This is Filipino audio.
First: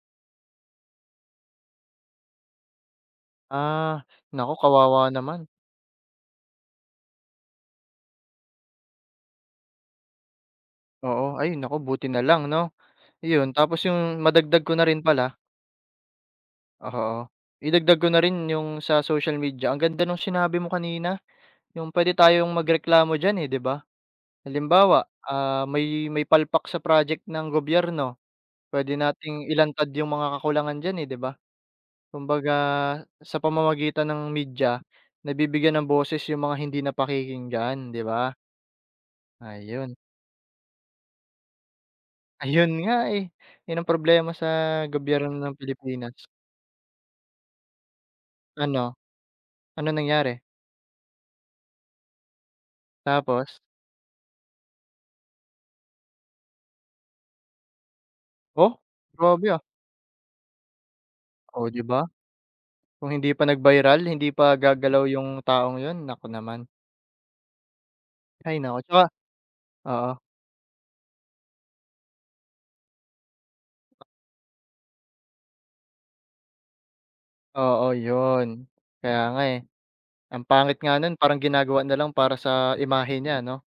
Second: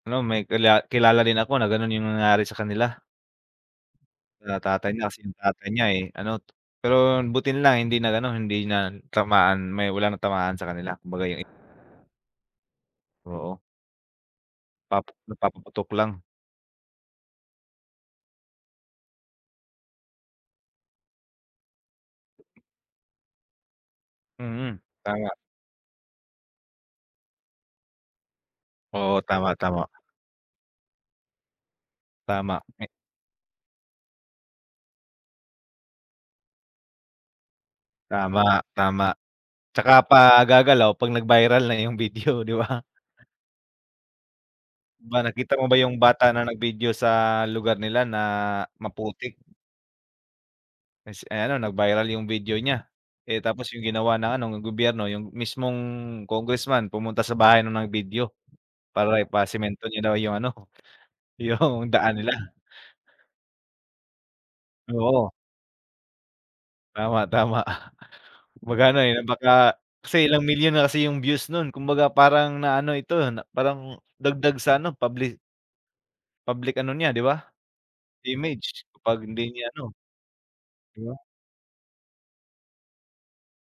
Ano may kila kilala rin ako na ganun yung nangyari sa kanila. Ah, naku Sa tatay niya kawawa kasi, yung naman. tatay niya eh ano, pero buti na lang hindi nag ano hindi natamaan may wala natamaan sa kanila kumbaga Oo, eh. ay naku buti nalang 'no, iyon Oo. tapos yung madagdag ko na rin Pap pala. nagpapaputok lang. Oo, idagdag ko na rin yung sa social media ang ganda nung sinabi mo kanina, yung pwede tayong magreklamo diyan eh, 'di ba. Mhm, Halimbawa, tama. ah, may may palpak sa project ng gobyerno pwede Oo, nating tama, tama. ilantad yung mga kakulangan diyan eh, 'di ba, kumbaga Tama. sa pamamagitan ng media nabibigyan ng boses yung mga hindi na pakikinggan 'di ba. Tama, tama, tsaka Ayun. pa gagalaw pag nag-viral na yung video 'di Ayun ba. nga eh, yun ang problema sa Ba gobyerno nakita ng mo ba yung Pilipinas. bata na nag-video sa lugar nila na Ano, maputik? ano nangyari? Ay si ay ano nag-viral yung video nya, eh, Tapos. tapos yung ginawa ng ano ng gobyerno yung mismong Congressman pumunta sa bahay nung nag-video Oh, para grabe ah! ipasemento niya daw yung ano Oh 'di yung ba, daan nila. kung hindi pa nag-viral hindi pa gagalaw Oo. yung taong yun naku naman. Tama, tama Ay naku kumbaga ano tsaka, eh baka, kasi oo. ilang milyon na kasi yung views nun, kumbaga parang naano ito na parang dagdag sa ano public public ano niya 'di ba Oo yun, image, kaya kapag nga hindi eh. niya ano. Ang pangit nga nun 'No. parang ginagawa nalang para sa imahe niya ano.